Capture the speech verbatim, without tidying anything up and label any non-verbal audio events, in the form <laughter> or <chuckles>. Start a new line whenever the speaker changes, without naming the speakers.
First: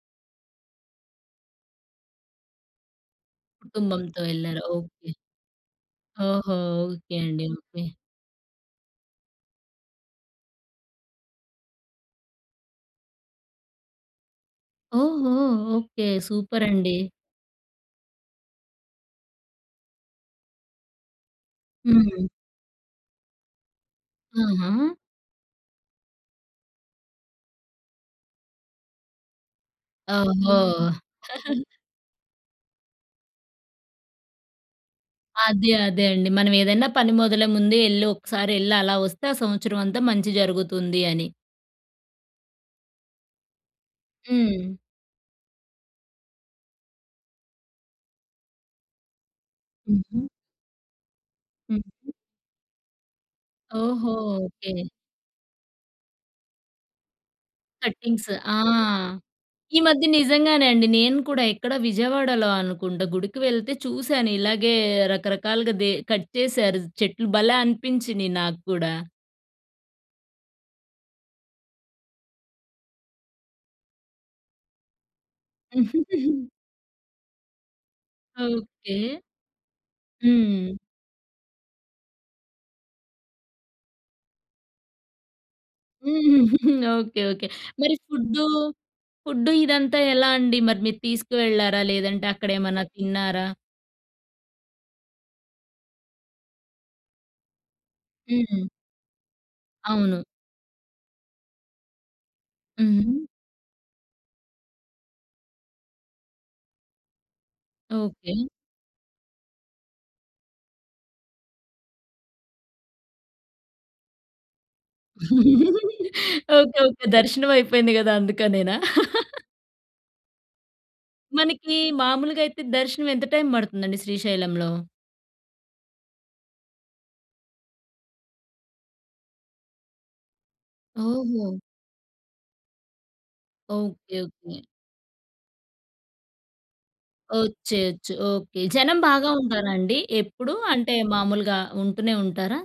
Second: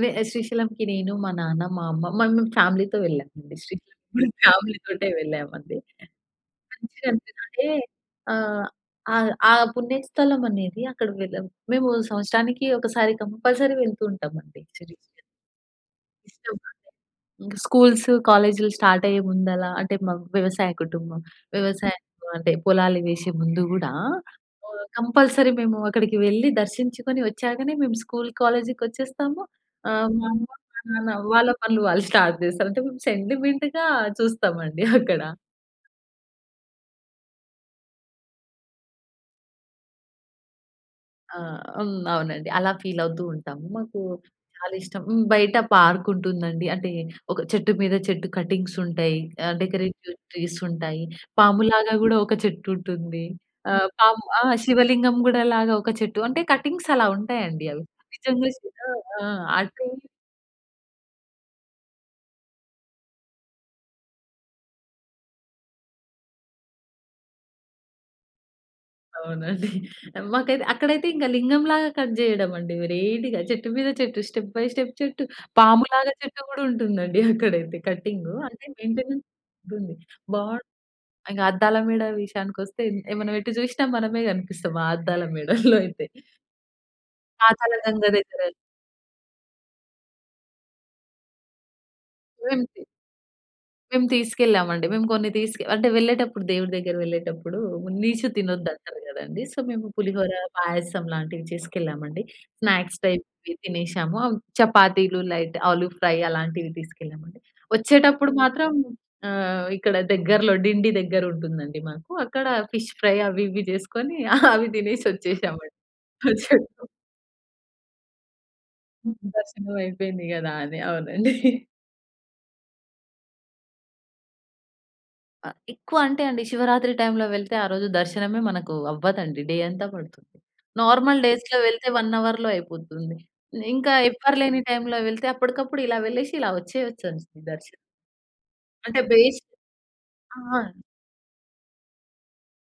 వే శ్రీశైలంకి నేను, మా నాన్న, మా అమ్మ, మమం ఫ్యామిలీతో వెళ్ళామండి శ్రీశైలం హ్మ్.
కుటుంబంతో
<giggles>
ఎళ్లారు.
ఫ్యామిలీతోటే
ఓకే.
వెళ్ళాం అండి,
ఓహో!
మంచిగా
ఓకే అండి.
అనిపిస్తదండి.
ఓకే.
ఆహ్, అ ఆ పుణ్యస్థలం అనేది, అక్కడ వెళ్ళాం. మేము సంవత్సరానికి ఒకసారి కంపల్సరీ వెళ్తూ ఉంటామండి శ్రీశైలం.
ఓహో! ఓకే.
ఇష్టమండి.
సూపరండి.
ఇంకా స్కూల్సు, కాలేజీలు స్టార్ట్ అయ్యే ముందలా, అంటే మా వ్యవసాయ కుటుంబం. వ్యవసాయం
హ్మ్.
అంటే పొలాలు వేసే ముందు కూడా
ఆహా!
ఆహ్, కంపల్సరీ మేము అక్కడికి వెళ్లి దర్శించుకొని, వచ్చాకనే మేము స్కూలు, కాలేజీకి వచ్చేస్తాము. ఆహ్, మా అమ్మ,
ఓహో!
మా నాన్న వాళ్ళ
<chuckles>
పనులు వాళ్ళు స్టార్ట్ చేస్తారు. అంటే సెంటిమెంట్‌గా చూస్తామండి అక్కడ. <giggles>
అదే, అదేండి. మనం ఏదైనా పని మొదలే ముందే ఎళ్ళి ఒకసారి ఎళ్లి అలా వస్తే, ఆ సంవత్సరం అంతా మంచి జరుగుతుంది అని.
ఆ! హ్మ్. అవునండి, అలా ఫీల్ అవుతూ ఉంటాము. మాకు
హ్మ్.
చాలా ఇష్టం, బయట పార్కుంటుందండి. అంటే ఒక చెట్టు మీద చెట్టు కటింగ్స్ ఉంటాయి. ఆ డెకరేటివ్
హుహు.
ట్రీస్ ఉంటాయి. పాములాగా
హుహు.
కూడా ఒక చెట్టు ఉంటుంది. ఆ
ఓహో!
పాము ఆ
ఓకే.
శివలింగం కూడా లాగా ఒక చెట్టు అంటే కటింగ్స్ అలా ఉంటాయండి, అవి
కటింగ్స్.
నిజంగా
ఆ!
శివ ఆ!
ఈ
అది
మధ్య నిజంగానే అండి. నేను కూడా ఎక్కడ విజయవాడలో అనుకుంటా గుడికి వెళ్తే చూశాను. ఇలాగే రకరకాలుగా దె కట్ చేశారు చెట్లు భలే అనిపించినియి నాకు కూడా.
అవునండి. <chuckles> మాకైతే అక్కడైతే ఇంక లింగం లాగా కట్ చేయడం అండి. వెరైటిగా చెట్టు మీద చెట్టు, స్టెప్ బై స్టెప్ చెట్టు పాములాగా, చెట్టు
<chuckles>
కూడా ఉంటుందండి. <giggles> అక్కడైతే కటింగు, అంటే
ఓకే.
మెయింటెనెన్స్ బాగుంది. బా
హ్మ్.
ఇంకా అద్దాల మేడ విషయానికొస్తే, మనం ఎటు జూసినా మనమే కనిపిస్తాం. ఆ అద్దాల మేడల్లో <chuckles> అయితే.
<giggles> ఓకే. ఓకే. మరి
పాతాళగంగ దగ్గర
ఫుడ్డు, ఫుడ్డు ఇదంతా ఎలా అండి. మరి మీరు తీసుకు వెళ్ళారా? లేదంటే
ఏంటి?
అక్కడేమైనా తిన్నారా?
మేము తీసుకెళ్ళామండి. మేము కొన్ని తీసుకు అంటే వెళ్ళేటప్పుడు దేవుడి దగ్గరకి వెళ్ళేటప్పుడు నీచు
హ్మ్.
తినొద్దు అంటారు కదండీ, సో మేము
అవును.
పులిహోర, పాయసం లాంటివి చేసుకెళ్ళామండి. స్నాక్స్
హుహు.
టైప్ తినేసాము, చపాతీలు, లైట్ ఆలు ఫ్రై అలాంటివి తీసుకెళ్ళామండి. వచ్చేటప్పుడు
ఓకే.
మాత్రం, ఆహ్, ఇక్కడ దగ్గరలో డిండి దగ్గర ఉంటుందండి, మాకు అక్కడ ఫిష్ ఫ్రై అవి ఇవి చేసుకొని, అవి తినేసి వచ్చేసామండి.
ఓకే.
కొంసేపు
ఓకే. దర్శనం అయిపోయింది కదా! అందుకనేనా.
దర్శనం అయిపోయింది కదా! అని, అవునండి. <chuckles>
మనకి మామూలుగయితే దర్శనం ఎంత టైమ్ పడుతుందండి శ్రీశైలంలో?
ఆ! ఎక్కువ అంటే అండి, శివరాత్రి టైమ్‌లో వెళ్తే ఆరోజు దర్శనమే మనకు అవ్వదండి, డే అంతా పడుతుంది. నార్మల్
ఓహో!
డేస్‌లో వెళ్తే వన్ అవర్‌ అయిపోతుంది. ఇంకా
ఓకే.
ఎవ్వరు లేని
ఓకే.
టైమ్‌లో వెళ్తే, అప్పటికప్పుడు ఇలా వెళ్ళేసి ఇలా వచ్చేయొచ్చు దర్శనం.
వచ్చేయొచ్చు ఓకే. జనం
అంటే
బాగా
బేస్
ఉంటారండి
ఆ!
ఎప్పుడు,
అండి.
అంటే మామూలుగా ఉంటూనే ఉంటారా?